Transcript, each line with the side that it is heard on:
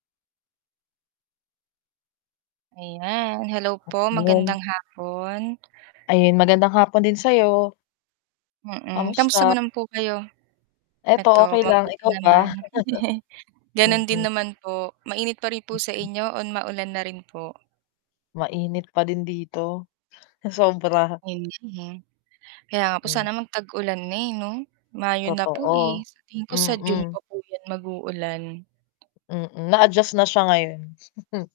right: Ayan, hello
left: Ah,
right: po
left: yun.
right: magandang hapon.
left: Ayan, magandang hapon din sayo.
right: Mm, kamusta
left: Kamusta?
right: mo naman po kayo?
left: Eto
right: Eto
left: okey lang,
right: mabuti
left: ikaw ba?
right: naman. Ganun din
left: Mm.
right: naman po, mainit pa rin po sa
left: Mm.
right: inyo o maulan na rin po?
left: Mainit pa din dito, sobra.
right: Ayun nga po. Kaya nga po
left: Hmm.
right: sana mag tag-ulan na eh, 'no? Mayo na po eh,
left: Totoo.
right: sa tingin ko sa June
left: Mm.
right: pa po 'yan mag-uulan.
left: Mm, na-adjust na siya ngayon.